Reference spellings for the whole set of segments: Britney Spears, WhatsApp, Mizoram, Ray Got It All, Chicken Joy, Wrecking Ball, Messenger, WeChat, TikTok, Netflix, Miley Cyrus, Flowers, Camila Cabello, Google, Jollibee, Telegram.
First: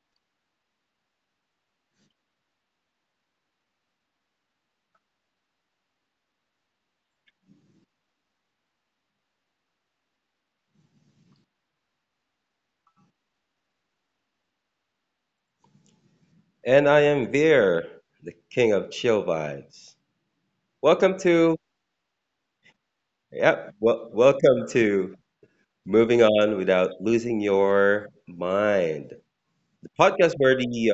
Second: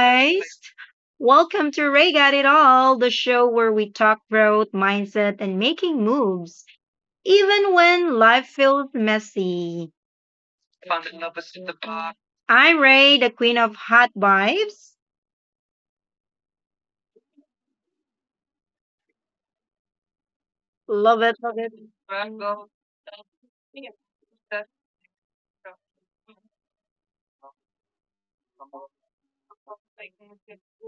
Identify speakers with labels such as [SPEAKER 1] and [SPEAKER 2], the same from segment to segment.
[SPEAKER 1] guys. Welcome to Ray Got It All, the show where we talk growth, mindset, and making moves, even when life feels messy. I'm Ray, the queen of hot vibes.
[SPEAKER 2] And I am Veer, the king of chill vibes. Welcome
[SPEAKER 1] Love it,
[SPEAKER 2] to,
[SPEAKER 1] love it.
[SPEAKER 2] Welcome to Moving On Without Losing Your Mind, the podcast where we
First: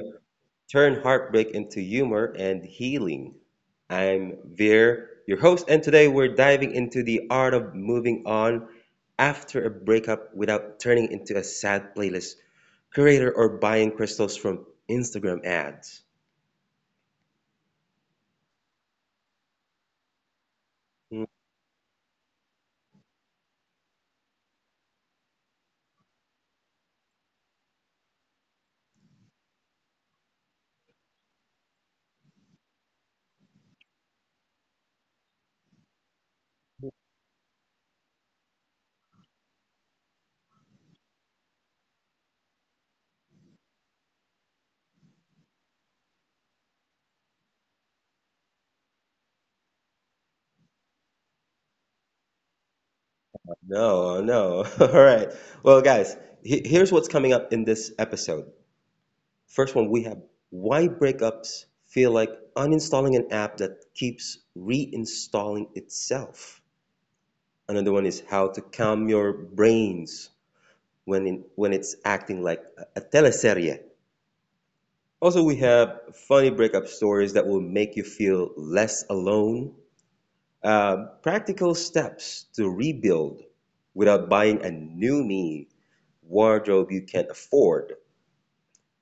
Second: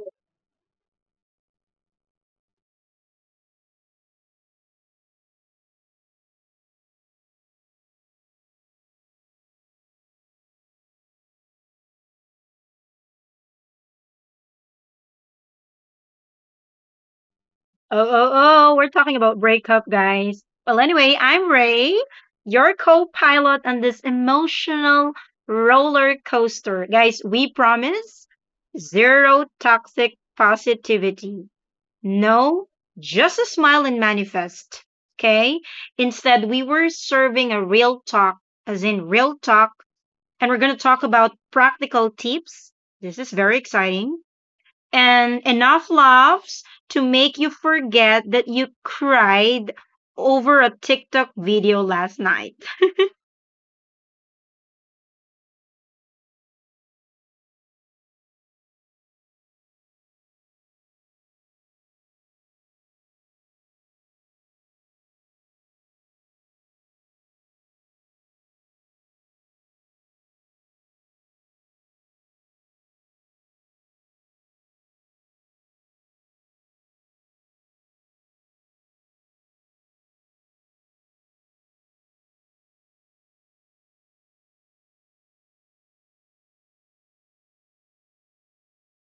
[SPEAKER 2] turn heartbreak into humor and healing. I'm Veer, your host, and today we're diving into the art of moving on after a breakup without turning into a sad playlist creator or buying crystals from Instagram ads.
[SPEAKER 1] Oh, oh, oh, we're talking about breakup, guys. Well, anyway, I'm Ray, your co pilot on this emotional roller coaster. Guys, we promise zero toxic positivity. No, just a smile and manifest. Okay? Instead, we were serving a real talk, as in real talk, and we're going to talk about practical tips. This is very exciting and enough laughs to make you forget that you cried over a TikTok video last night.
[SPEAKER 2] No, no. All right. Well, guys, here's what's coming up in this episode. First one, we have why breakups feel like uninstalling an app that keeps reinstalling itself. Another one is how to calm your brains when it's acting like a teleserie. Also, we have funny breakup stories that will make you feel less alone. Practical steps to rebuild without buying a new me wardrobe you can afford.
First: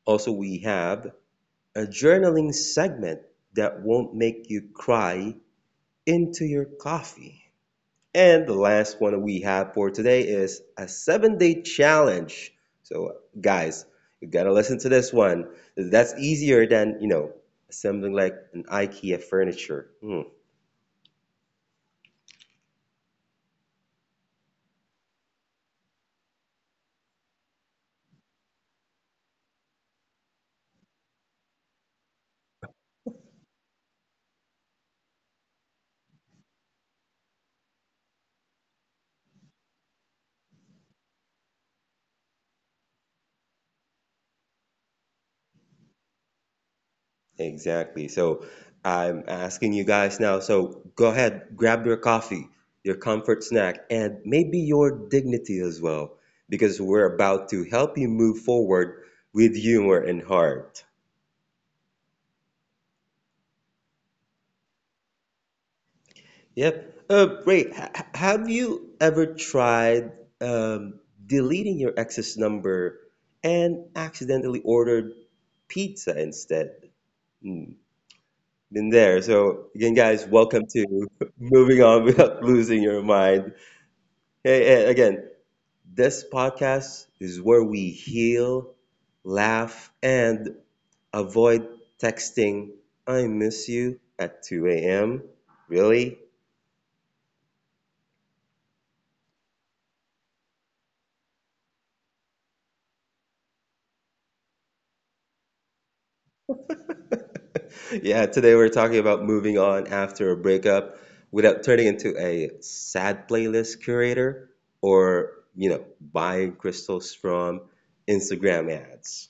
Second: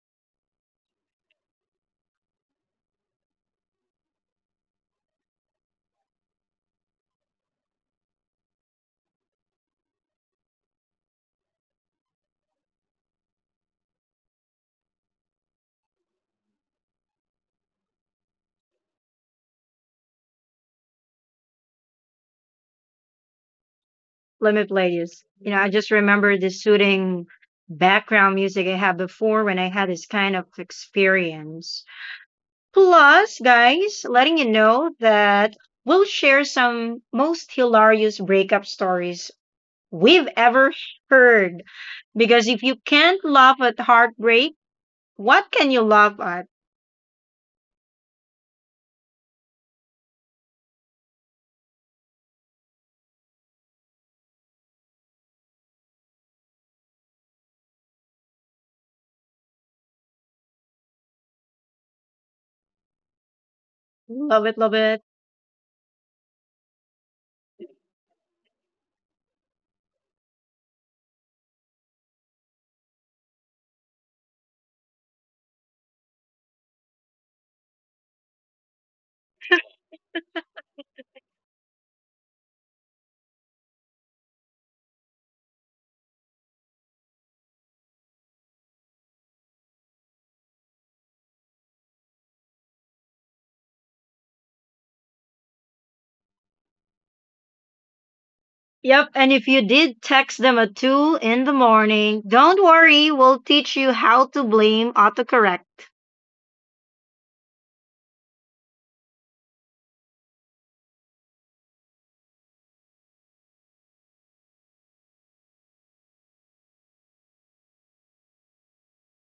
[SPEAKER 2] Also, we have a journaling segment that won't make you cry into your coffee. And the last one we have for today is a 7-day challenge. So, guys, you gotta listen to this one. That's easier than, assembling like an IKEA furniture. Hmm.
[SPEAKER 1] Let me play this. You know, I just remember the soothing background music I had before when I had this kind of experience. Plus, guys, letting you know that we'll share some most hilarious breakup stories we've ever heard. Because if you can't laugh at heartbreak, what can you laugh at?
[SPEAKER 2] Exactly. So I'm asking you guys now. So go ahead, grab your coffee, your comfort snack, and maybe your dignity as well, because we're about to help you move forward with humor and heart.
[SPEAKER 1] Love it, love it.
[SPEAKER 2] Yep. Ray, have you ever tried um, deleting your ex's number and accidentally ordered pizza instead? Hmm, been there. So again, guys, welcome to moving on without losing your mind. Hey, and again, this podcast is where we heal, laugh, and avoid texting, I miss you at 2 a.m. Really?
[SPEAKER 1] Yep, and if you did text them at 2 in the morning, don't worry, we'll teach you how to blame autocorrect.
[SPEAKER 2] Yeah, today we're talking about moving on after a breakup without turning into a sad playlist curator or, buying crystals from Instagram ads.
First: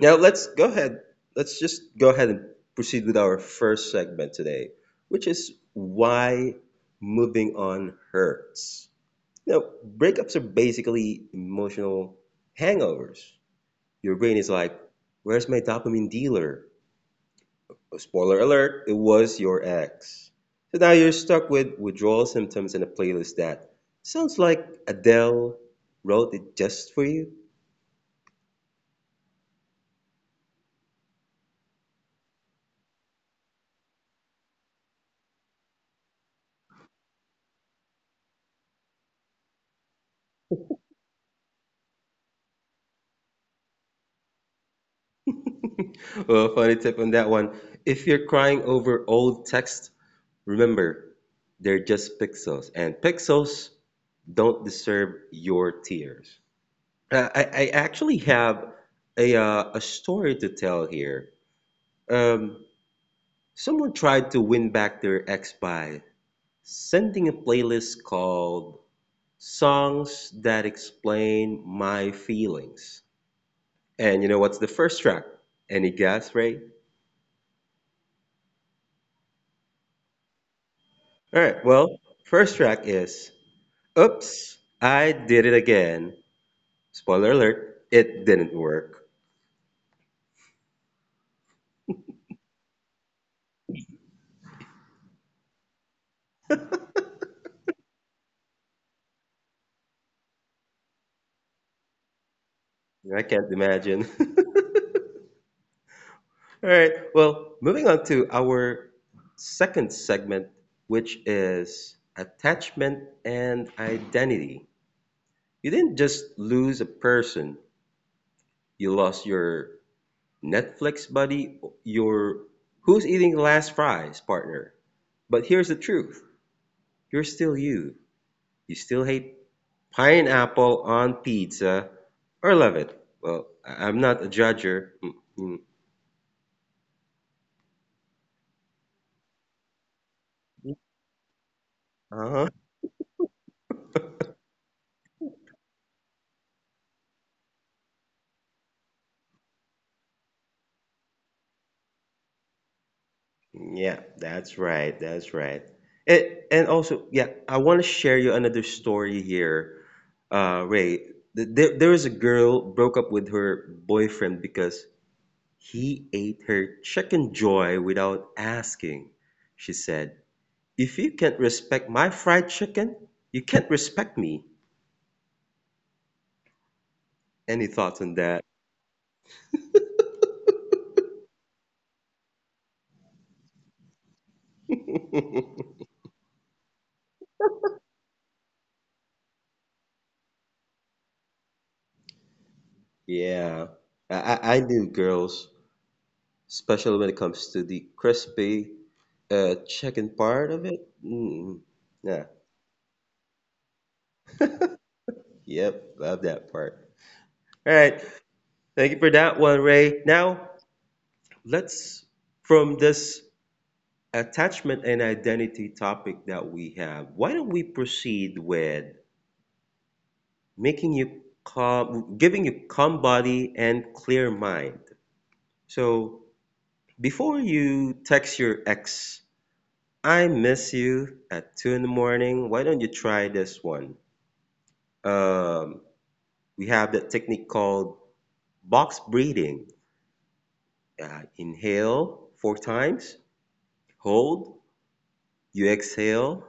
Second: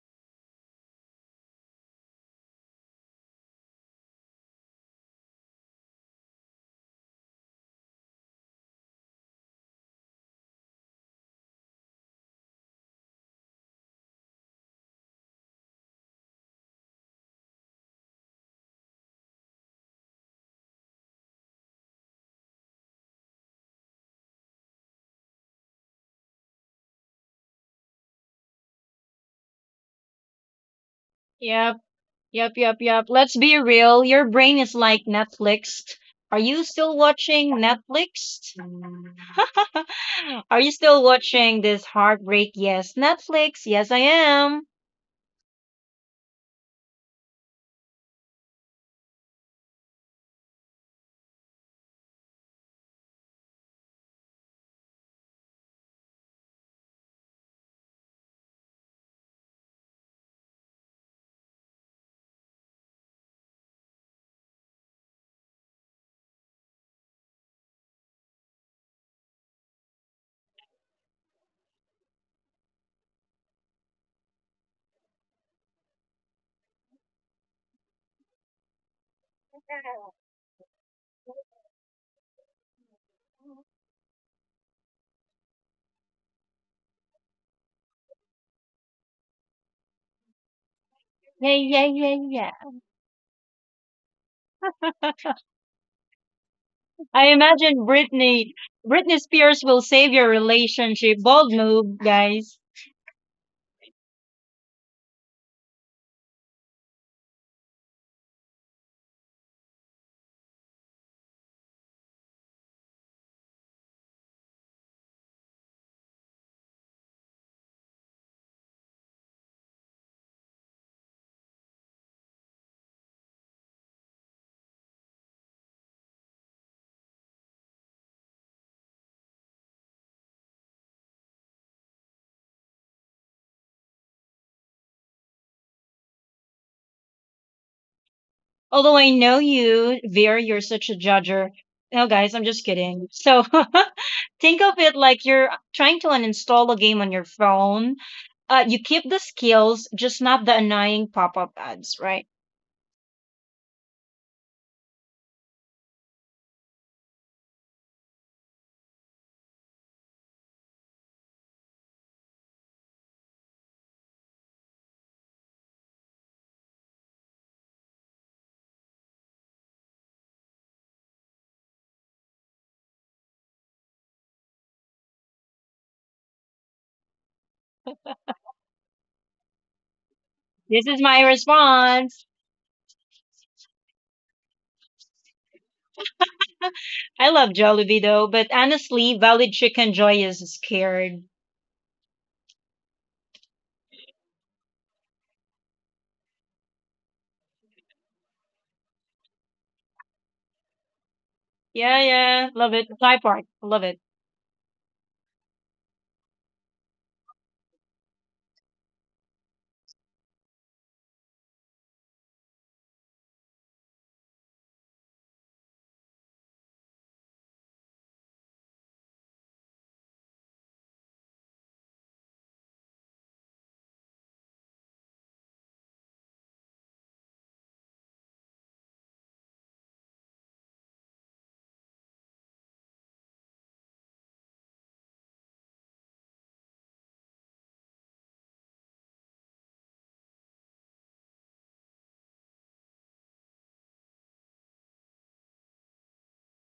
[SPEAKER 2] Now let's go ahead. Let's just go ahead and proceed with our first segment today, which is why moving on hurts. Now, breakups are basically emotional hangovers. Your brain is like, where's my dopamine dealer? Oh, spoiler alert, it was your ex. So now you're stuck with withdrawal symptoms and a playlist that sounds like Adele wrote it just for you.
[SPEAKER 1] Yep, yep. Let's be real. Your brain is like Netflix. Are you still watching Netflix? Are you still watching this heartbreak? Yes, Netflix. Yes, I am.
[SPEAKER 2] Well, funny tip on that one. If you're crying over old text, remember, they're just pixels, and pixels don't deserve your tears. I actually have a story to tell here. Um, Someone tried to win back their ex by sending a playlist called songs that explain my feelings. And you know what's the first track? Any guess, Ray? All right, well, first track is Oops, I Did It Again. Spoiler alert, it didn't work.
[SPEAKER 1] Yeah. I imagine Britney Spears will save your relationship. Bold move, guys.
[SPEAKER 2] I can't imagine. All right, well, moving on to our second segment, which is attachment and identity. You didn't just lose a person, you lost your Netflix buddy, you're who's eating the last fries, partner. But here's the truth. You're still you. You still hate pineapple on pizza or love it. Well, I'm not a judger. Mm,
[SPEAKER 1] Although I know you, Veer, you're such a
[SPEAKER 2] mm.
[SPEAKER 1] judger. No, guys, I'm just
[SPEAKER 2] Uh-huh.
[SPEAKER 1] kidding. So think of it like you're trying to uninstall a game on your phone. You keep the skills, just not the annoying pop up ads, right?
[SPEAKER 2] Yeah, that's right. That's right. And and also, yeah, I want to share you another story here. Ray, there was a girl broke up with her boyfriend because "He ate her Chicken Joy without asking," she said. "If you can't respect my fried chicken, you can't respect me. Any thoughts on that?"
[SPEAKER 1] This is my response. I love Jollibee though, but honestly, Valid Chicken Joy is scared.
[SPEAKER 2] Yeah, I knew girls, especially when it comes to the crispy chicken part of it. Mm,
[SPEAKER 1] Yeah,
[SPEAKER 2] yeah,
[SPEAKER 1] yeah, love it. Thai part, love it.
[SPEAKER 2] yep, love that part. All right, thank you for that one, Ray. Now let's from this. Attachment and identity topic that we have, why don't we proceed with making you calm, giving you calm body and clear mind? So before you text your ex, I miss you at 2 in the morning. Why don't you try this one? Um, we have that technique called box breathing. Inhale 4 times, hold, you exhale,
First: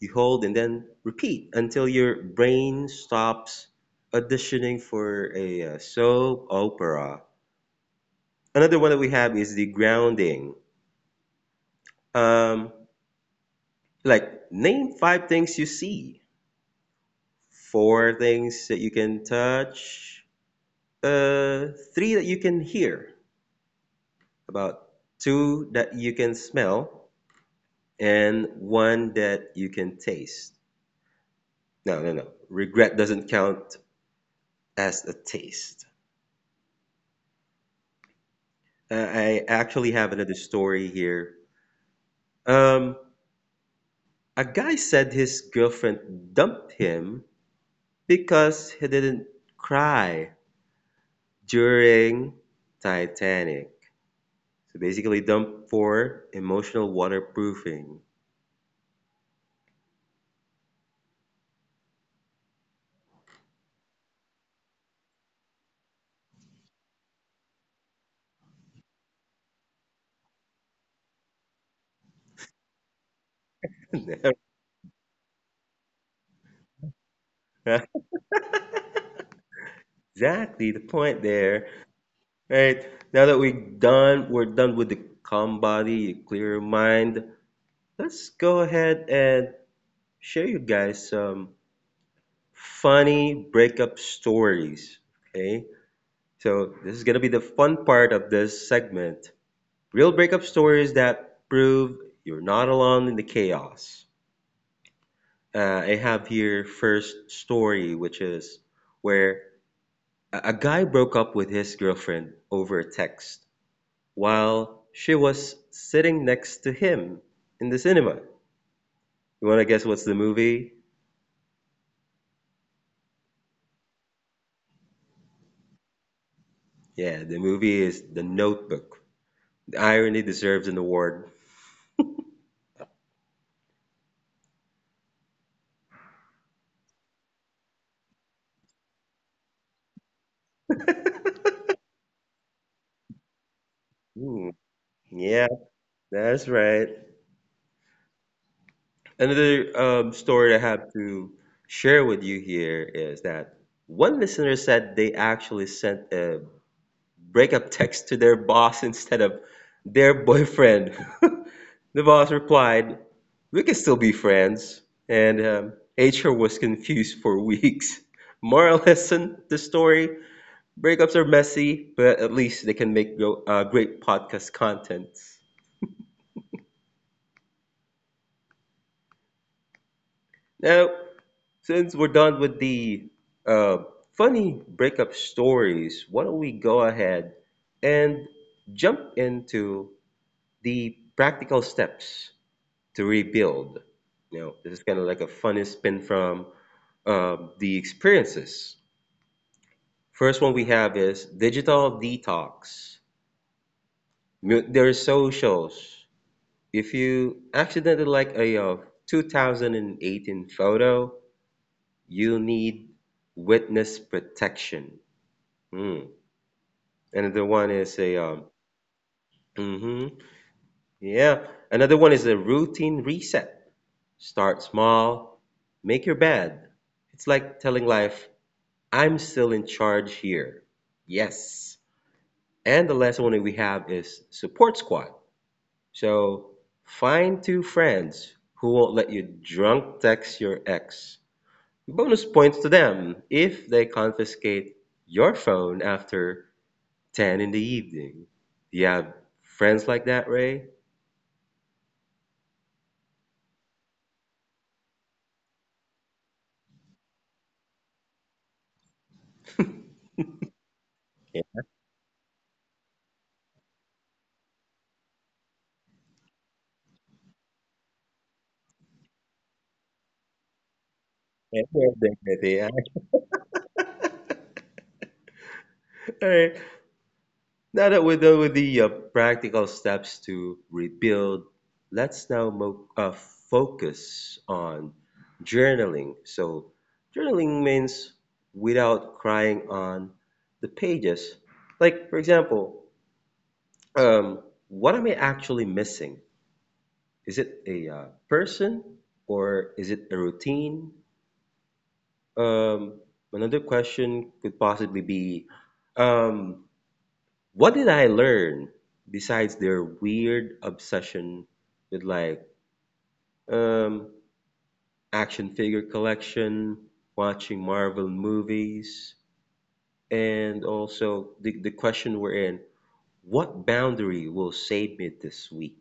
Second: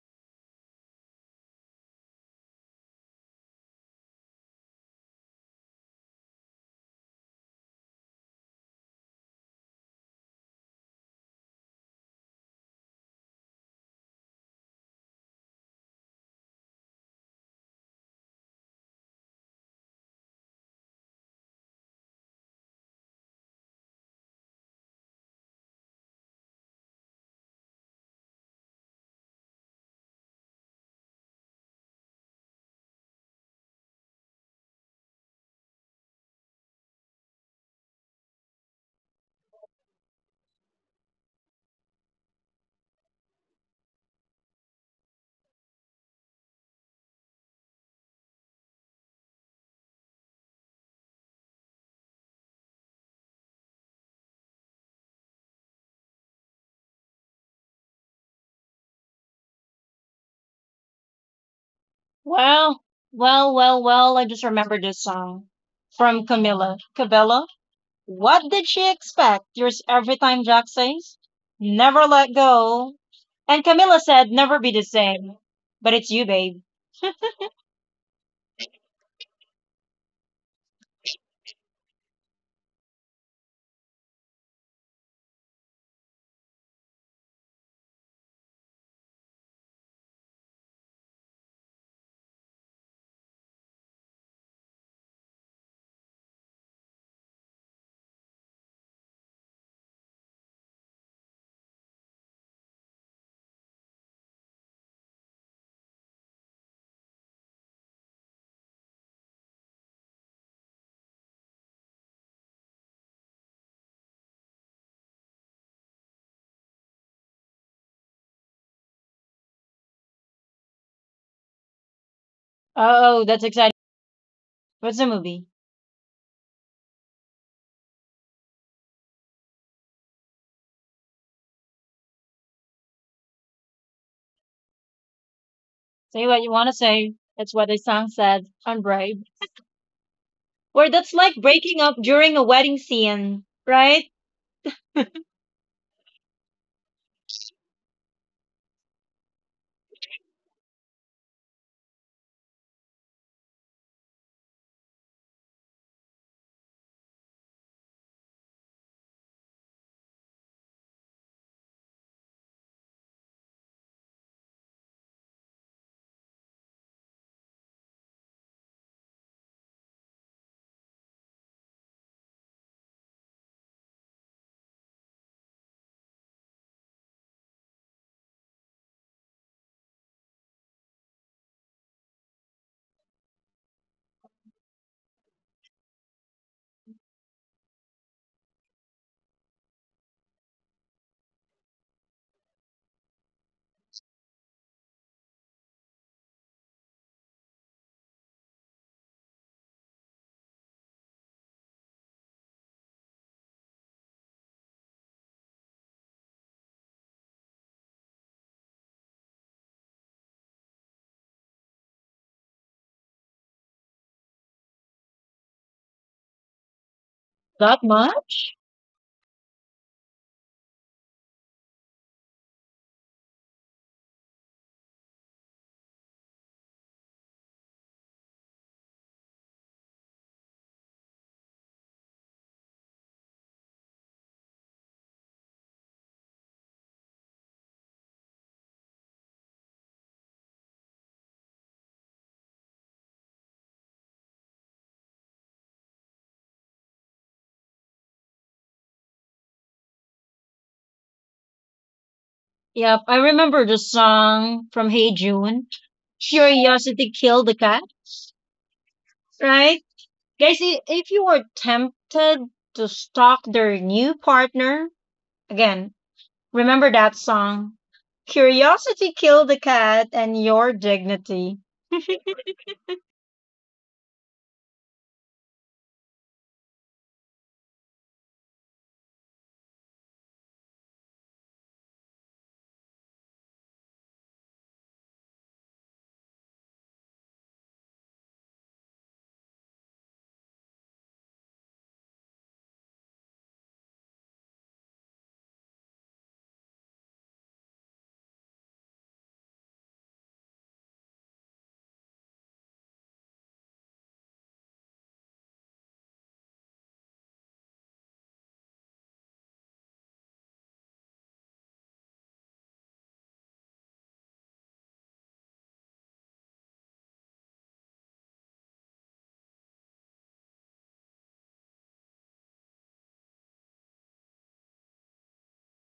[SPEAKER 2] you hold and then repeat until your brain stops auditioning for a soap opera. Another one that we have is the grounding. Um, like name five things you see, four things that you can touch, three that you can hear, about two that you can smell, and one that you can taste. No, no, no. Regret doesn't count as a taste. I actually have another story here. Um, a guy said his girlfriend dumped him because he didn't cry during Titanic. So basically, dump for emotional waterproofing.
[SPEAKER 1] Well, well, I just remembered this song from Camila Cabello. What did she expect? Yours every time, Jack says. Never let go. And Camilla said, never be the same. But it's you, babe.
[SPEAKER 2] Exactly the point there. All right, now that we're done with the calm body, the clear mind. Let's go ahead and share you guys some funny breakup stories. Okay, so this is gonna be the fun part of this segment. Real breakup stories that prove you're not alone in the chaos. I have here first story, which is where a guy broke up with his girlfriend over a text while she was sitting next to him in the cinema. You wanna guess what's the movie?
[SPEAKER 1] Oh, oh, that's exciting. What's the movie?
[SPEAKER 2] Yeah, the movie is The Notebook. The irony deserves an award.
[SPEAKER 1] Say what you want to say. That's what the song said on Brave. Where that's like breaking up during a wedding scene, right?
[SPEAKER 2] Hmm. Yeah, that's right. Another story I have to share with you here is that one listener said they actually sent a breakup text to their boss instead of their boyfriend. The boss replied, we can still be friends. And HR was confused for weeks. Moral lesson the story breakups are messy, but at least they can make go, great podcast content. Now, since we're done with the uh, funny breakup stories, why don't we go ahead and jump into the practical steps to rebuild? You know, this is kind of like a funny spin from the experiences. First one we have is digital detox. There are socials. If you accidentally like a 2018 photo, you need witness protection. Hmm. Another one
[SPEAKER 1] That
[SPEAKER 2] is a
[SPEAKER 1] much?
[SPEAKER 2] hmm Yeah. Another one is a routine reset. Start small, make your bed. It's like telling life, I'm still in charge here. Yes. And the last one that we have is support squad. So find two friends who won't let you drunk text your ex. Bonus points to them if they confiscate your phone after 10 in the evening. Do you have friends like that, Ray?
[SPEAKER 1] Yep, I remember the song from Hey June. Curiosity killed the cat, right? Guys, if you
[SPEAKER 2] Yeah,
[SPEAKER 1] were tempted to stalk their new partner, again, remember that song. Curiosity killed the cat and your dignity.
[SPEAKER 2] yeah, yeah, definitely. Yeah. All right. Now that we're done with the practical steps to rebuild, let's now mo focus on journaling. So, journaling means without crying on the pages. Like, for example, um, what am I actually missing? Is it a person or is it a routine? Um, Another question could possibly be. Um, What did I learn besides their weird obsession with um action figure collection, watching Marvel movies, and also the question we're in, what boundary will save me this week?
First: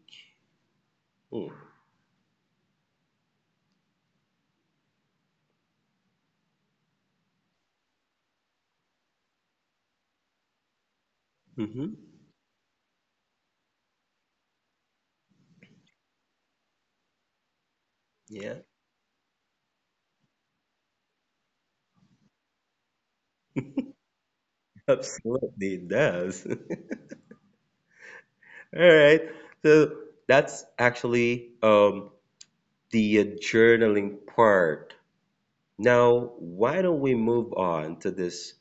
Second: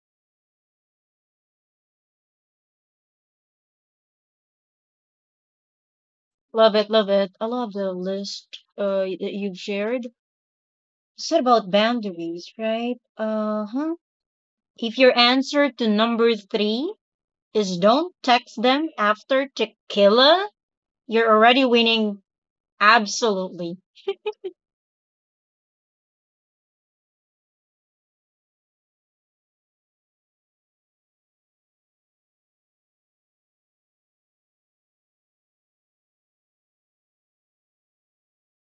[SPEAKER 2] Hmm.
[SPEAKER 1] Love it, love it. I love the list that you've shared. You said about
[SPEAKER 2] Mm-hmm.
[SPEAKER 1] boundaries, right? Uh huh. If your answer to number three is don't text
[SPEAKER 2] Yeah,
[SPEAKER 1] them after tequila, you're already winning. Absolutely.
[SPEAKER 2] absolutely it does. All right. So that's actually the journaling part. Now, why don't we move on to this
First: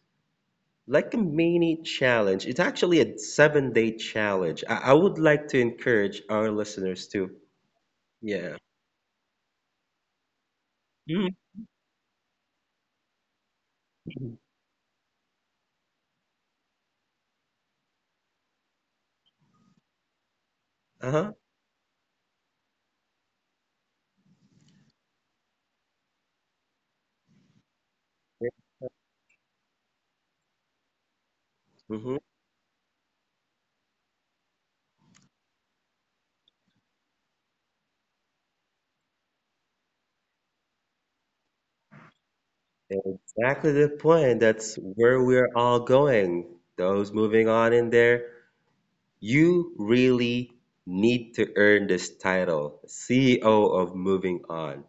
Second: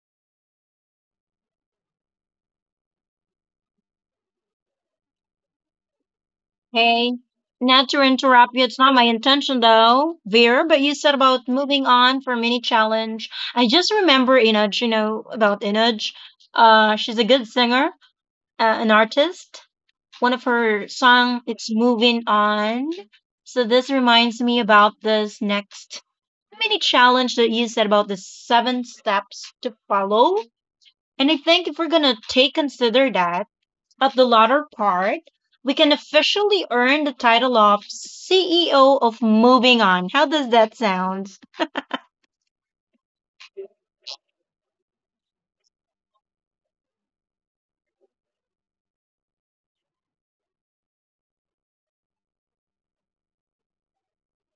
[SPEAKER 2] like a mini challenge. It's actually a 7-day challenge. I would like to encourage our listeners
[SPEAKER 1] Hey,
[SPEAKER 2] to,
[SPEAKER 1] not to
[SPEAKER 2] yeah.
[SPEAKER 1] interrupt you. It's not my intention though, Veer, but you said
[SPEAKER 2] Mhm.
[SPEAKER 1] about moving on from any challenge. I just remember Inaj, you know, about Inaj. She's a good singer, an artist. One of her
[SPEAKER 2] Uh-huh.
[SPEAKER 1] song, it's Moving On. So this reminds me about this next mini challenge that you said about the seven steps to follow. And I think if we're
[SPEAKER 2] Hmm.
[SPEAKER 1] gonna take consider that, at the latter part, we can officially earn the title of CEO of Moving On. How does that sound?
[SPEAKER 2] Exactly the point. That's where we're all going. Those moving on in there, you really need to earn this title, CEO of Moving On.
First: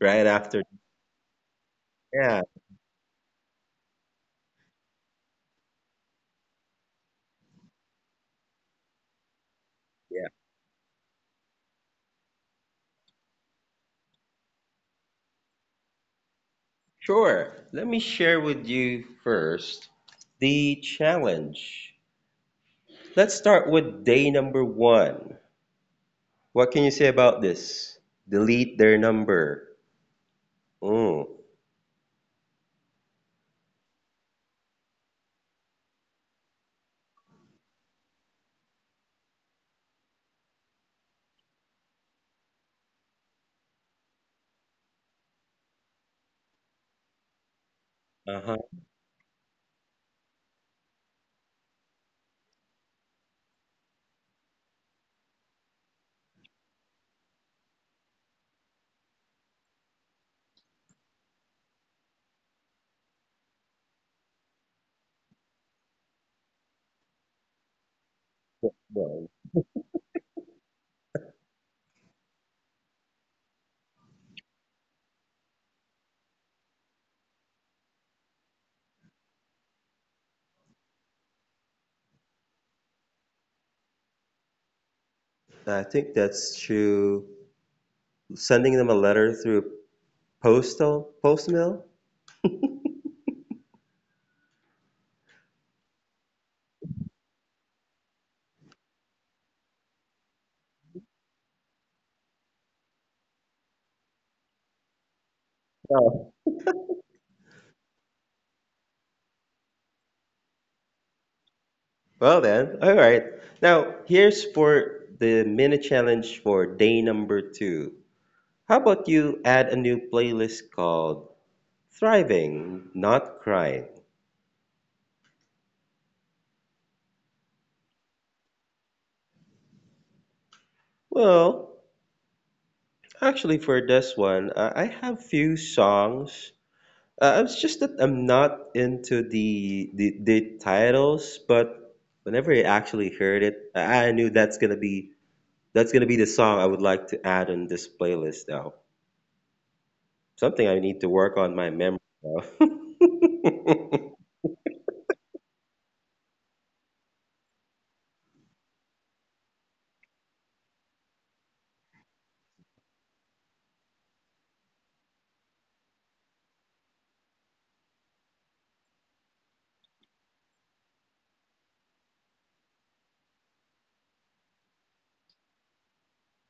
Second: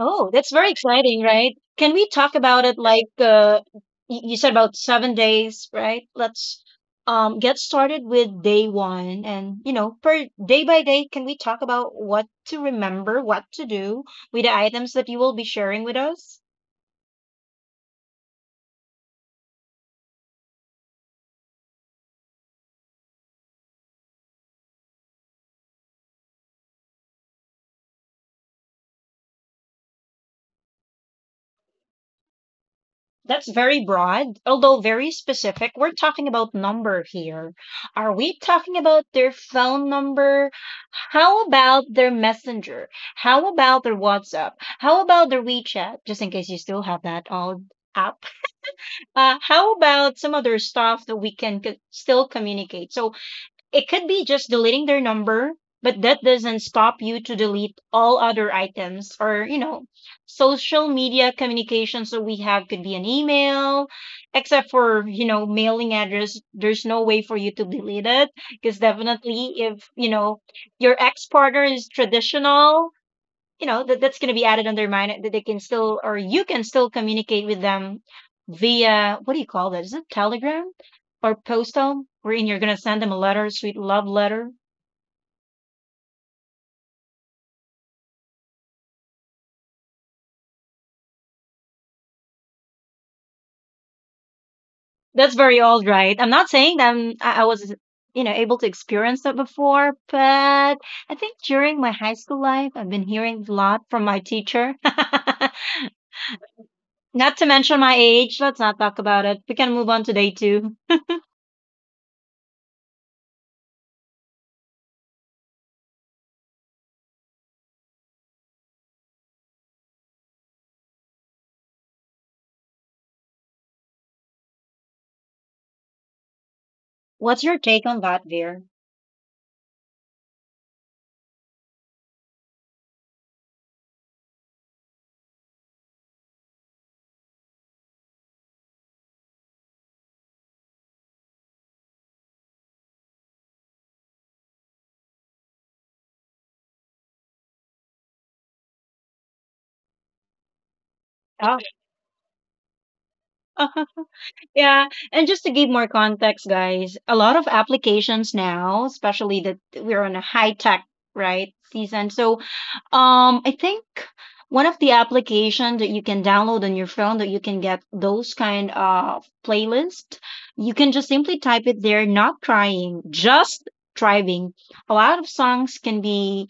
[SPEAKER 2] Right
[SPEAKER 1] that's
[SPEAKER 2] after,
[SPEAKER 1] very exciting, right? Can we talk
[SPEAKER 2] yeah,
[SPEAKER 1] about it like you said about 7 days, right? Let's get started with day one. And, you know, per
[SPEAKER 2] yeah,
[SPEAKER 1] day by day, can we talk about what to remember, what to do with the items that you will be sharing with us?
[SPEAKER 2] sure. Let me share with you first the challenge. Let's start with day number 1. What can you say about this? Delete their number. Mm.
[SPEAKER 1] That's very broad, although very specific. We're talking about number here. Are we talking about their phone number? How about their messenger? How about their WhatsApp? How about their WeChat? Just in case you still have that old app.
[SPEAKER 2] Uh-huh.
[SPEAKER 1] How about some other stuff that we can still communicate? So it could be just deleting their number, but that doesn't stop you to delete all other items or, you know, social media communications that we have could be an email, except for, you know, mailing address. There's no way for you to delete it because
[SPEAKER 2] Well,
[SPEAKER 1] definitely if, you know, your ex partner is traditional, you know that that's going to be added under mine that they can still or you can still communicate with them via what do you call that, is it telegram or postal wherein you're going to send them a letter, sweet love letter?
[SPEAKER 2] I think that's through sending them a letter through postal post mail.
[SPEAKER 1] That's very old, right? I'm not saying that I was, you know, able to experience that before, but I think during my high school life, I've been hearing a lot from my teacher.
[SPEAKER 2] Oh.
[SPEAKER 1] Not to mention my age, let's not talk about it. We can move on to day two.
[SPEAKER 2] Well then, all right. Now here's for the mini challenge for day number 2. How about you add a new playlist called Thriving, Not Crying?
[SPEAKER 1] What's your take on that, Veer?
[SPEAKER 2] Well, actually for this one, I have few songs. It's just that I'm not into the, the titles, but whenever I actually heard it, I knew that's gonna be the song I would like to add on this playlist now. Something I need to work on
[SPEAKER 1] Oh.
[SPEAKER 2] my memory now.
[SPEAKER 1] Yeah, and just to give more context, guys, a lot of applications now, especially that we're on a high tech right season. So, I think one of the application that you can download on your phone that you can get those kind of playlist, you can just simply type it there, not crying, just thriving. A lot of songs can be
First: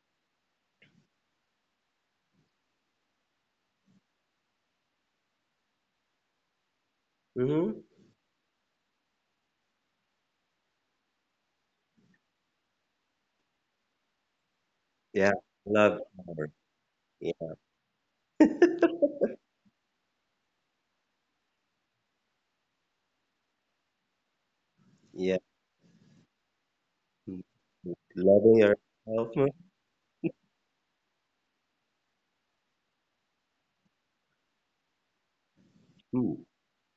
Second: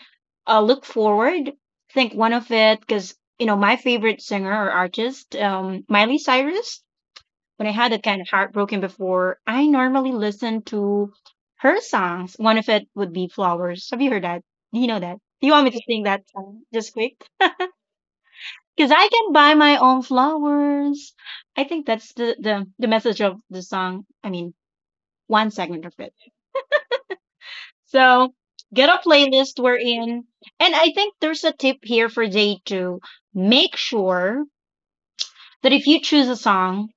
[SPEAKER 1] look forward. I think one of it because you know my favorite singer or artist, Miley Cyrus, when
[SPEAKER 2] Hmm.
[SPEAKER 1] I had that kind of heartbroken before, I normally listen to her songs. One of it would be Flowers. Have you heard that? Do you know that?
[SPEAKER 2] Yeah,
[SPEAKER 1] Do you want me to
[SPEAKER 2] love
[SPEAKER 1] sing that
[SPEAKER 2] power.
[SPEAKER 1] song just quick?
[SPEAKER 2] Yeah,
[SPEAKER 1] Because I can buy my own flowers. I think that's the message of the song. I mean,
[SPEAKER 2] yeah,
[SPEAKER 1] one segment of it. So
[SPEAKER 2] loving
[SPEAKER 1] get a
[SPEAKER 2] yourself.
[SPEAKER 1] playlist we're in. And I think there's a tip here for day two. Make sure that if you choose a
[SPEAKER 2] Ooh,
[SPEAKER 1] song,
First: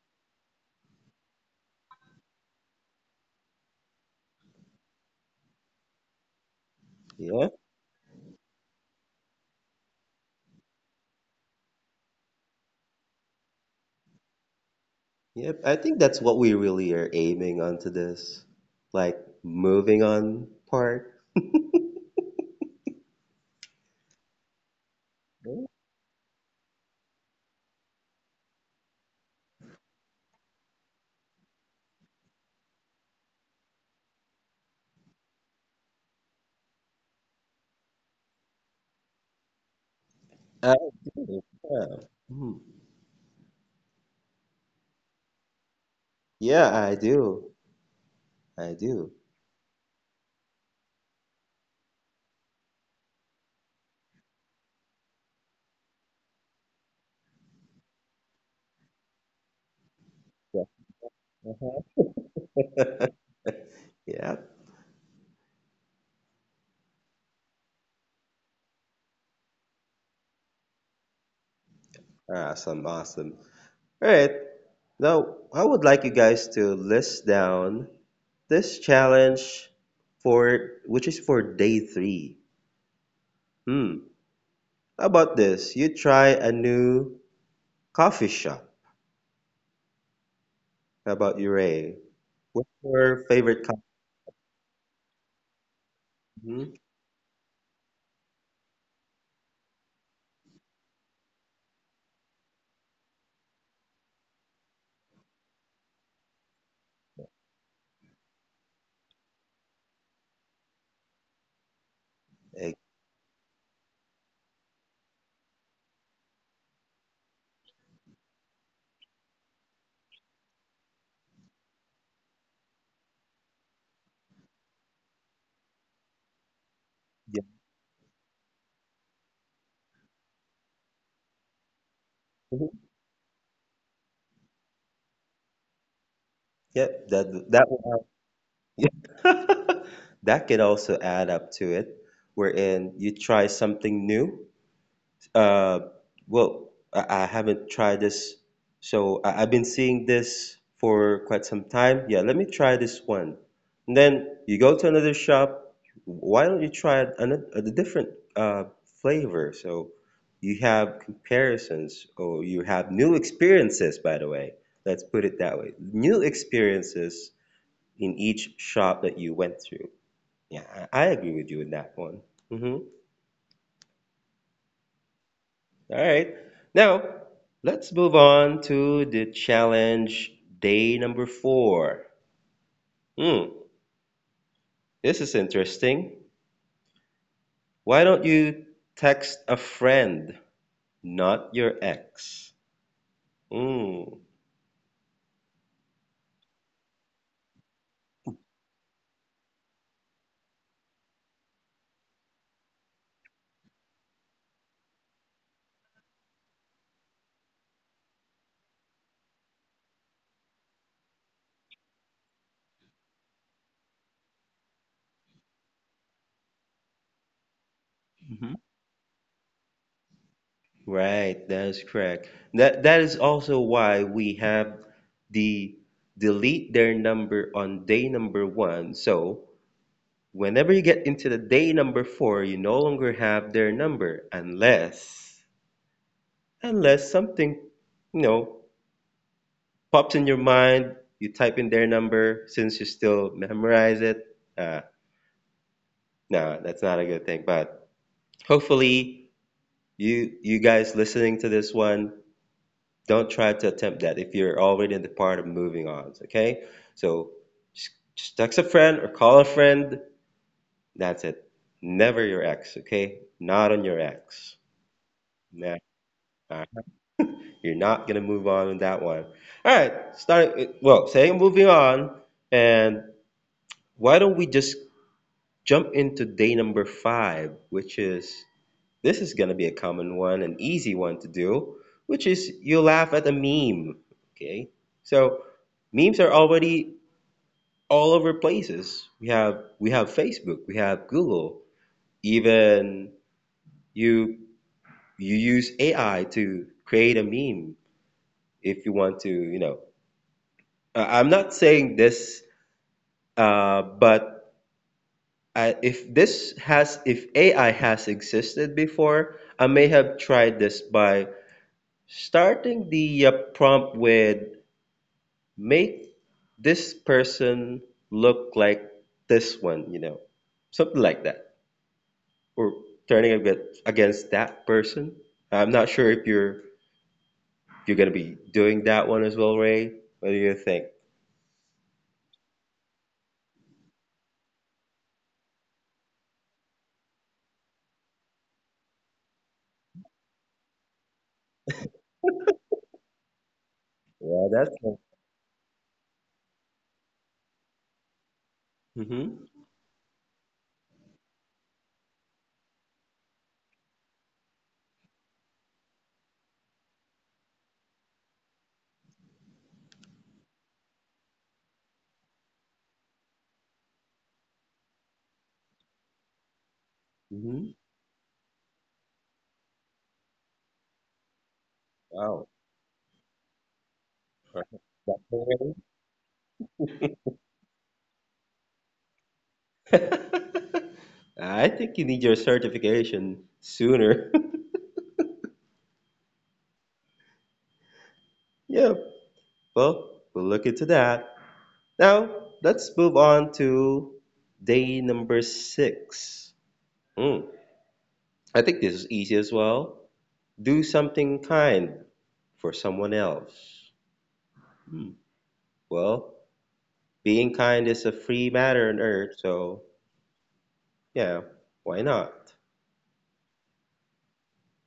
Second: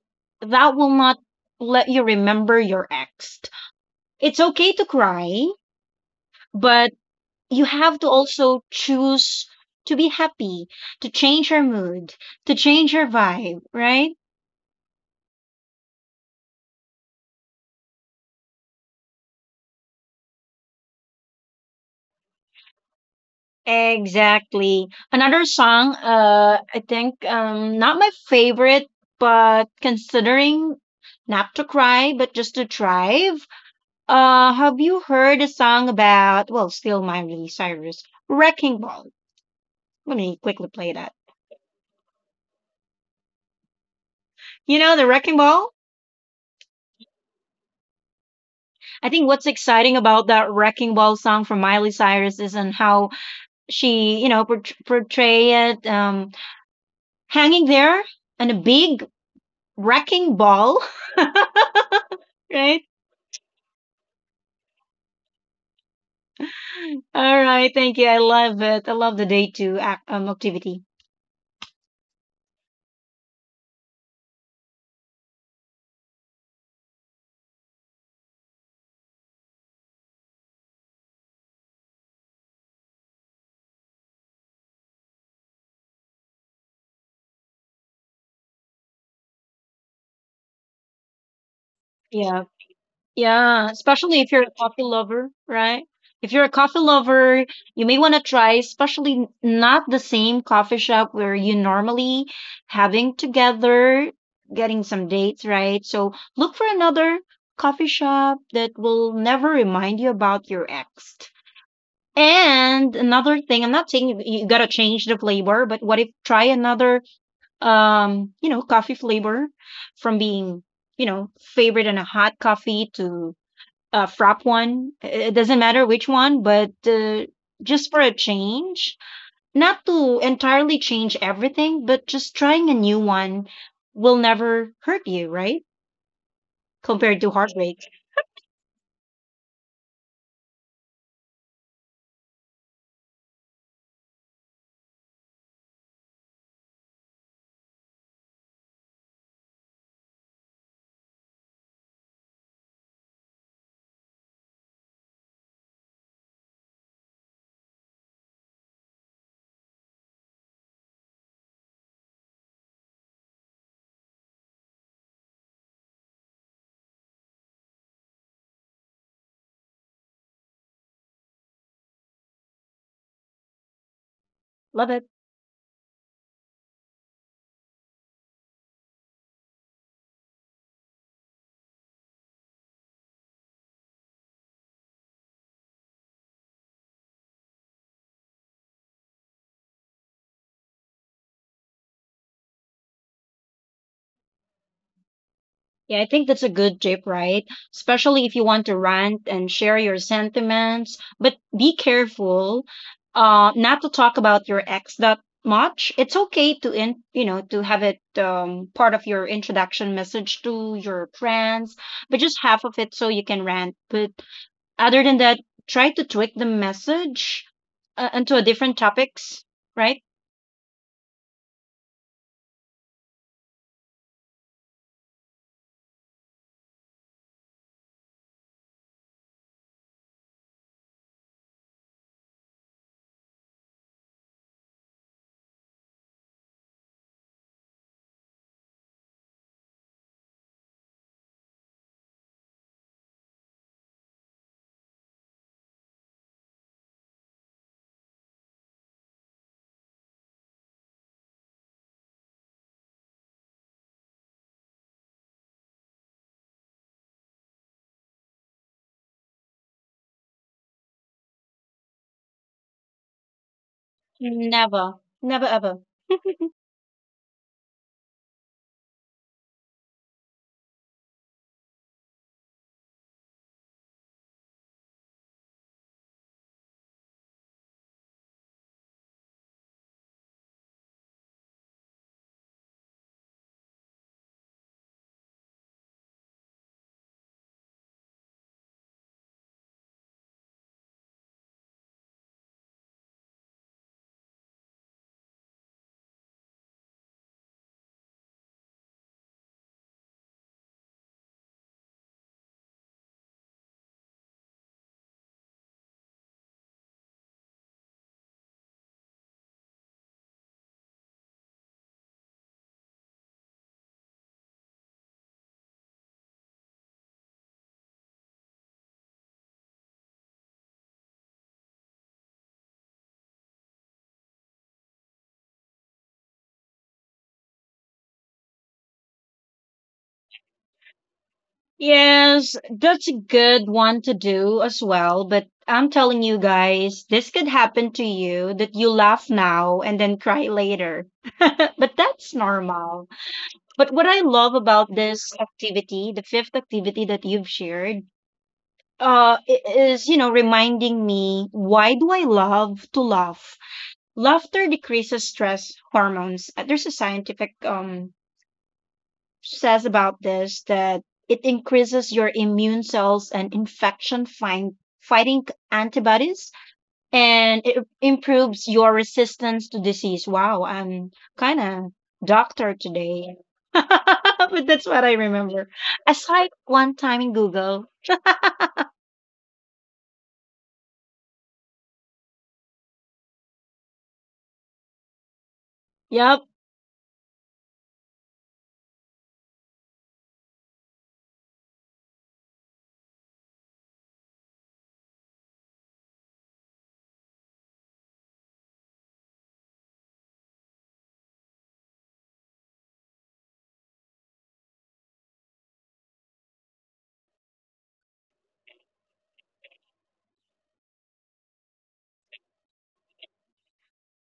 [SPEAKER 1] that will not let you remember your ex. It's okay to cry, but
[SPEAKER 2] yeah,
[SPEAKER 1] you have to also choose to be happy, to change your mood, to change your vibe, right?
[SPEAKER 2] yeah. I think that's what we really are aiming onto this, like moving on part.
[SPEAKER 1] Exactly. Another
[SPEAKER 2] Yeah.
[SPEAKER 1] song, I think, not my favorite, but considering not to cry, but just to thrive. Have you heard a song about, well, still Miley Cyrus, Wrecking Ball? Let me quickly
[SPEAKER 2] I
[SPEAKER 1] play that.
[SPEAKER 2] do. Yeah. Mhm.
[SPEAKER 1] You know the Wrecking Ball?
[SPEAKER 2] Yeah, I do. I
[SPEAKER 1] I
[SPEAKER 2] do.
[SPEAKER 1] think what's exciting about that Wrecking Ball song from Miley Cyrus is and how she, you know, portray it, hanging there on a big wrecking
[SPEAKER 2] Yeah.
[SPEAKER 1] ball, right?
[SPEAKER 2] Uh-huh. Yeah.
[SPEAKER 1] All right, thank you. I love it. I love the day two activity.
[SPEAKER 2] Awesome. Awesome. All right. Now, I would like you guys to list down this challenge for which is for day 3. Hmm. How about this? You try a new coffee shop. How about you, Ray?
[SPEAKER 1] Yeah.
[SPEAKER 2] What's your
[SPEAKER 1] Yeah,
[SPEAKER 2] favorite coffee?
[SPEAKER 1] especially if you're a coffee lover, right? If you're a coffee
[SPEAKER 2] Mhm.
[SPEAKER 1] lover, you may want to try, especially not the same coffee shop where you normally having together, getting some dates, right? So look for another coffee shop that will never remind you about your ex.
[SPEAKER 2] Eh,
[SPEAKER 1] And another thing, I'm not saying you, you gotta change the flavor, but what if try another, you know, coffee flavor from being, you know, favorite and a hot coffee to frap one. It doesn't matter which one, but
[SPEAKER 2] yeah.
[SPEAKER 1] just for a change, not to entirely change everything, but just trying
[SPEAKER 2] Mhm.
[SPEAKER 1] a new one will never hurt you, right?
[SPEAKER 2] Yep.
[SPEAKER 1] Compared
[SPEAKER 2] That
[SPEAKER 1] to
[SPEAKER 2] that
[SPEAKER 1] heartbreak.
[SPEAKER 2] one Yeah. That could also add up to it, wherein you try something new. Uh, well, I haven't tried this, so I've been seeing this for quite some time. Yeah, let me try this one. And then you go to another shop. Why don't you try another, a different uh, flavor? So you have comparisons, or you have new experiences, by the way. Let's put it that way. New experiences in each shop that you went through. Yeah, I agree with you in that one. Mhm.
[SPEAKER 1] Love it.
[SPEAKER 2] All right. Now, let's move on to the challenge day number four. Hmm, this is interesting. Why don't you text a friend, not your ex? Hmm.
[SPEAKER 1] Yeah, I think that's a good tip, right? Especially if you want to rant and share your sentiments, but be careful not to talk about your ex that much. It's okay to in, you know, to have it part of your introduction message to your friends, but just half of it so you can rant. But other than that, try to tweak the message into a
[SPEAKER 2] Hmm.
[SPEAKER 1] different topics, right?
[SPEAKER 2] Right, that is correct. That is also why we have the delete their number on day number one. So whenever you get into the day number four, you no longer have their number, unless something, you know pops in your mind. You type in their number since you still memorize it. Uh, no, that's not a good thing. But hopefully, you guys listening to this one, don't try to attempt that if you're already in the part of moving on. Okay, so just text a friend or call a friend. That's it. Never your ex. Okay, not on your ex.
[SPEAKER 1] Never. Never ever.
[SPEAKER 2] Nah. All right. You're not gonna move on in that one. All right. Start. Well, saying moving on, and why don't we just jump into day number five, which is this is gonna be a common one, an easy one to do, which is you laugh at a meme. Okay. So memes are already all over places. We have Facebook, we have Google, even you you use AI to create a meme if you want to, you know. I'm not saying this, but I, if this has, if AI has existed before, I may have tried this by starting the prompt with make this person look like this one, you know, something like that, or turning against, that person. I'm not sure if you're gonna be doing that one as well, Ray. What do you think?
[SPEAKER 1] Yes, that's a good one to do as well. But I'm telling you guys, this could happen to you that you laugh now and then cry later. But that's normal. But
[SPEAKER 2] Yeah,
[SPEAKER 1] what I
[SPEAKER 2] that's.
[SPEAKER 1] love about this activity, the fifth activity that you've shared,
[SPEAKER 2] Mm-hmm.
[SPEAKER 1] is, you know, reminding me why do I love to laugh? Laughter decreases stress hormones. There's a scientific says about this that it increases your immune cells and infection fighting antibodies,
[SPEAKER 2] Mm-hmm.
[SPEAKER 1] and it improves your resistance to disease. Wow, I'm kind of
[SPEAKER 2] Wow.
[SPEAKER 1] doctor today. But that's
[SPEAKER 2] All
[SPEAKER 1] what I
[SPEAKER 2] right.
[SPEAKER 1] remember. Aside one time in Google.
[SPEAKER 2] I think you need your certification sooner.
[SPEAKER 1] Yep.
[SPEAKER 2] Yeah, well, we'll look into that. Now, let's move on to day number six. Hmm, I think this is easy as well. Do something kind for someone else. Hmm, well, being kind is a free matter on earth, so yeah, why not?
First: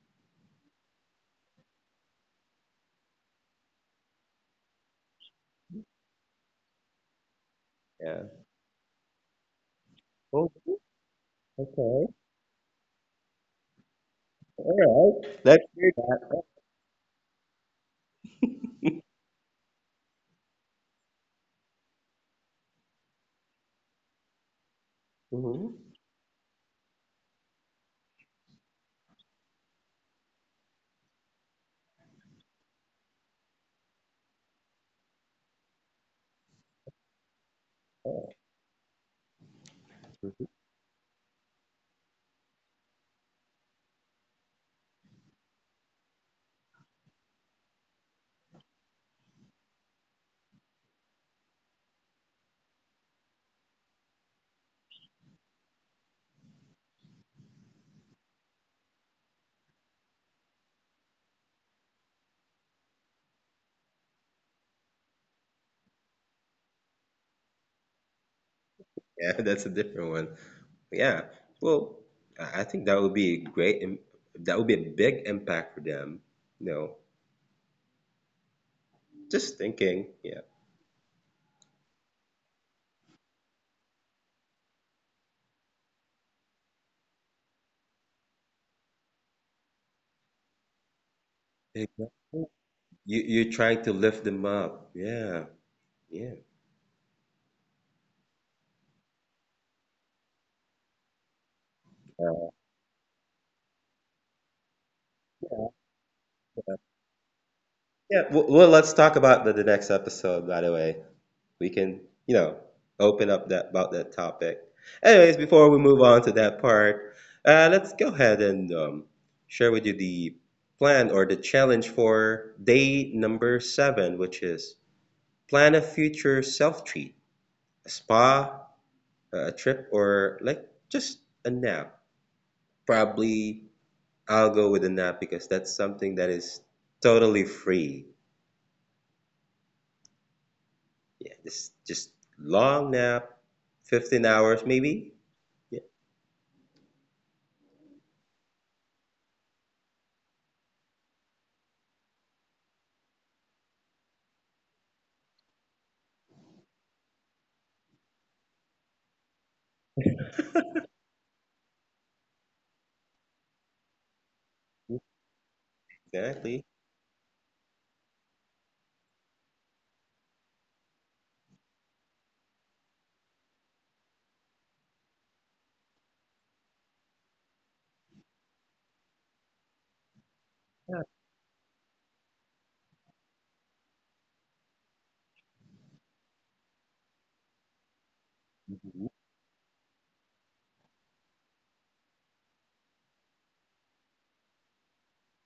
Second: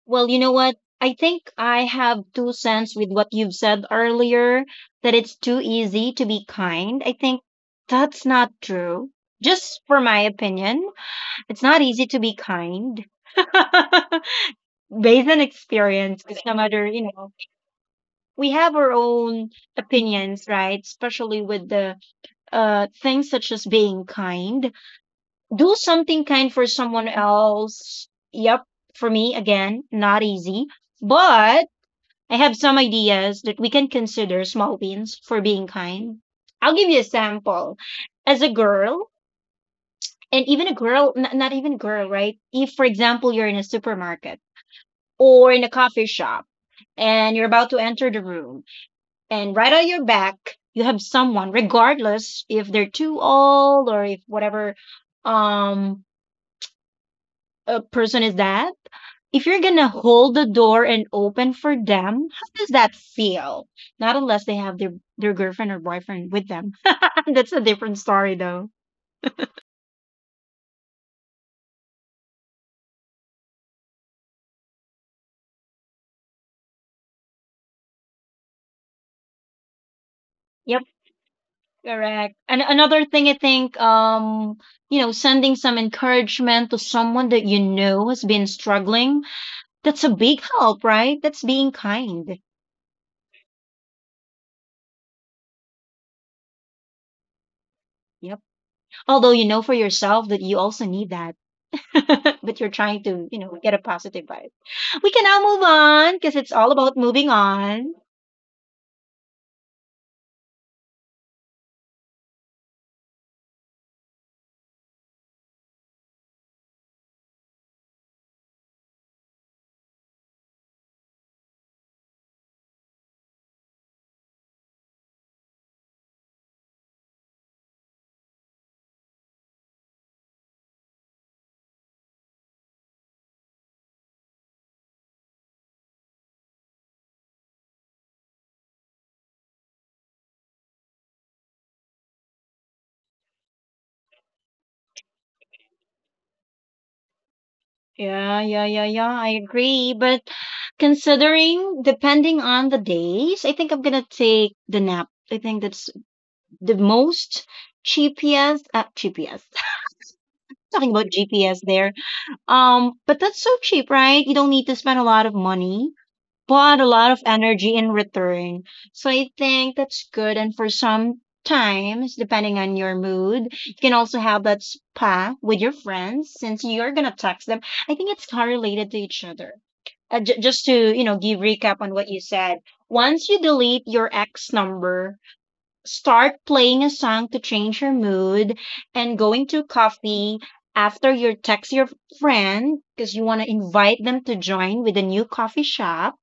[SPEAKER 1] Well, you know what? I think I have two cents with what you've said earlier that it's too easy to be kind. I think
[SPEAKER 2] Yeah.
[SPEAKER 1] that's not true. Just for my
[SPEAKER 2] Oh,
[SPEAKER 1] opinion, it's not easy
[SPEAKER 2] okay.
[SPEAKER 1] to be kind.
[SPEAKER 2] All
[SPEAKER 1] Based on
[SPEAKER 2] right. Let's hear
[SPEAKER 1] experience, because
[SPEAKER 2] that.
[SPEAKER 1] no matter, you know, we have our own opinions, right? Especially with the things such as being kind. Do something kind for someone else. Yep, for me again, not easy. But I have some ideas that we can consider small wins for being kind. I'll give you a sample. As a girl, and even a
[SPEAKER 2] Hmm.
[SPEAKER 1] girl, not even girl, right? If, for example, you're in a supermarket or in a coffee shop and you're about to enter the room and right on your back you have someone regardless if they're too old or if whatever um a person is, that if you're gonna hold the door and open for them, how does that feel? Not unless they have their girlfriend or boyfriend with them, that's a different story though.
[SPEAKER 2] Yeah, that's a different one. Yeah. Well, I think that would be a great, im- that would be a big impact for them. You know, just thinking.
[SPEAKER 1] Yep,
[SPEAKER 2] Yeah.
[SPEAKER 1] correct. And another thing, I think, you know, sending some encouragement to someone that you know has been struggling. That's a big help, right? That's being kind.
[SPEAKER 2] Exactly. You you're trying to lift them up. Yeah. Yeah.
[SPEAKER 1] Yep. Although you know for yourself that you also need that, but you're trying
[SPEAKER 2] Uh,
[SPEAKER 1] to, you know, get a positive vibe. We can now move on because it's all about moving on.
[SPEAKER 2] yeah. Well, let's talk about the next episode, by the way. We can, you know, open up that about that topic. Anyways, before we move on to that part, let's go ahead and share with you the plan or the challenge for day number seven, which is plan a future self treat, a spa, a trip, or like just a nap. Probably I'll go with a nap because that's something that is totally free. Yeah, just long nap, 15 hours maybe. Yeah.
[SPEAKER 1] Yeah. I agree. But considering, depending on the days, I think I'm going to take the nap. I think that's the most GPS. Talking about GPS there. But that's so cheap, right? You don't need to spend a lot of money but a lot of
[SPEAKER 2] Exactly.
[SPEAKER 1] energy in return. So I think that's good. And for some times, depending on your mood, you can also have that spa with your friends since you're gonna text them. I think it's correlated to each other. Just to, you know, give recap
[SPEAKER 2] Yeah.
[SPEAKER 1] on what you said. Once you delete your ex number, start playing a song to change your mood, and going to
[SPEAKER 2] Mhm.
[SPEAKER 1] coffee after you text your friend because you want to invite them to join with a new coffee shop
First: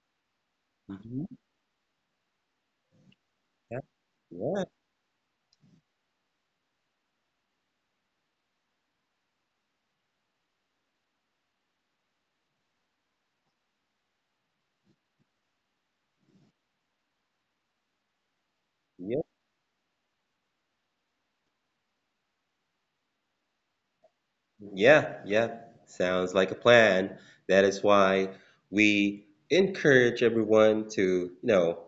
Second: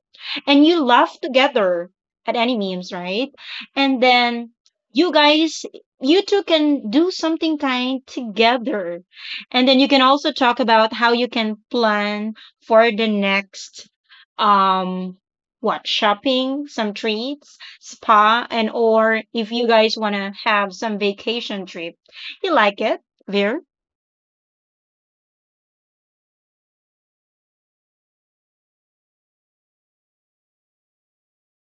[SPEAKER 1] and you laugh
[SPEAKER 2] Mhm.
[SPEAKER 1] together at any memes, right?
[SPEAKER 2] Yeah.
[SPEAKER 1] And then
[SPEAKER 2] Yeah.
[SPEAKER 1] you guys, you two can do something kind together. And then you can also talk about how you can plan for the next, um, what shopping, some treats, spa, and
[SPEAKER 2] Yeah.
[SPEAKER 1] or if you guys want to have some vacation trip. You like it, Veer?
[SPEAKER 2] Yeah. Yeah. Sounds like a plan. That is why we encourage everyone to, you know,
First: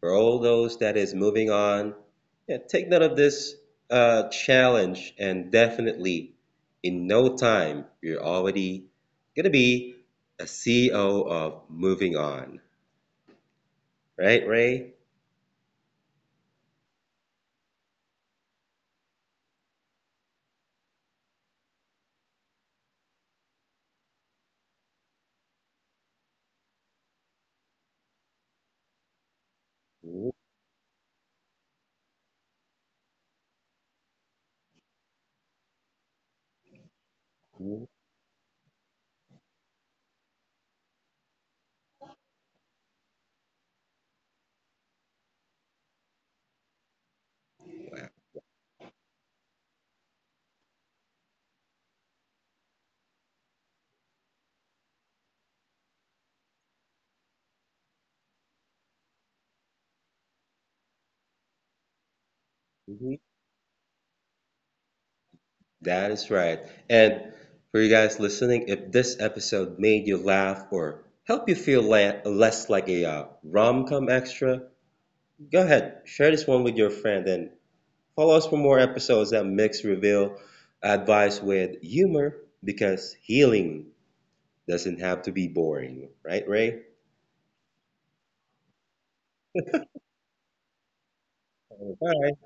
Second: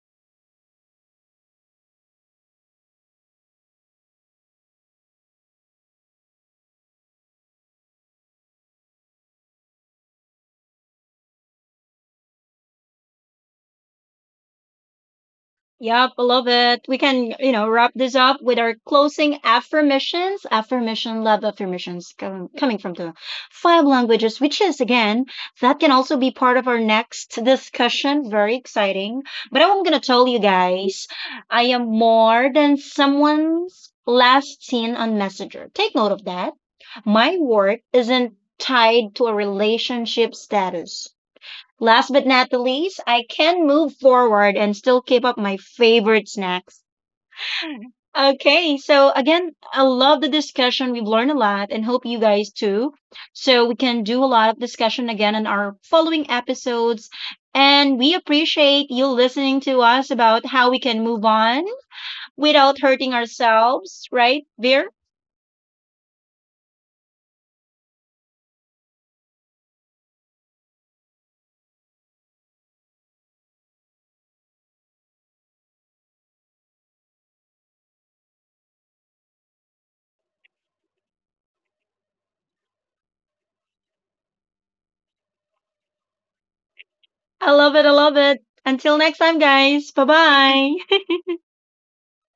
[SPEAKER 2] for all those that is moving on, yeah, take note of this challenge and definitely in no time you're already gonna be a CEO of moving on. Right, Ray?
[SPEAKER 1] Yep, I love it. We can, you know, wrap this up with our closing affirmations. Affirmation, love affirmations coming from the five languages, which is again, that can also be part of our next discussion. Very exciting. But I'm going to tell you guys, I am more than someone's last seen on Messenger. Take note of that. My worth
[SPEAKER 2] Mhm.
[SPEAKER 1] isn't tied to a relationship status. Last but not the least, I can move forward and still keep up my favorite snacks. Okay, so again, I love the discussion. We've learned a lot and hope you guys too. So we can do a lot of discussion again in our following episodes. And we appreciate you listening to us about how we can move on without
[SPEAKER 2] Mhm.
[SPEAKER 1] hurting ourselves, right, Veer?
[SPEAKER 2] That is right. And for you guys listening, if this episode made you laugh or help you feel la- less like a rom-com extra, go ahead, share this one with your friend and follow us for more episodes that mix reveal advice with humor because healing doesn't have to be boring, right, Ray?
[SPEAKER 1] I love it. I love it. Until next time, guys. Bye bye.
[SPEAKER 2] All right.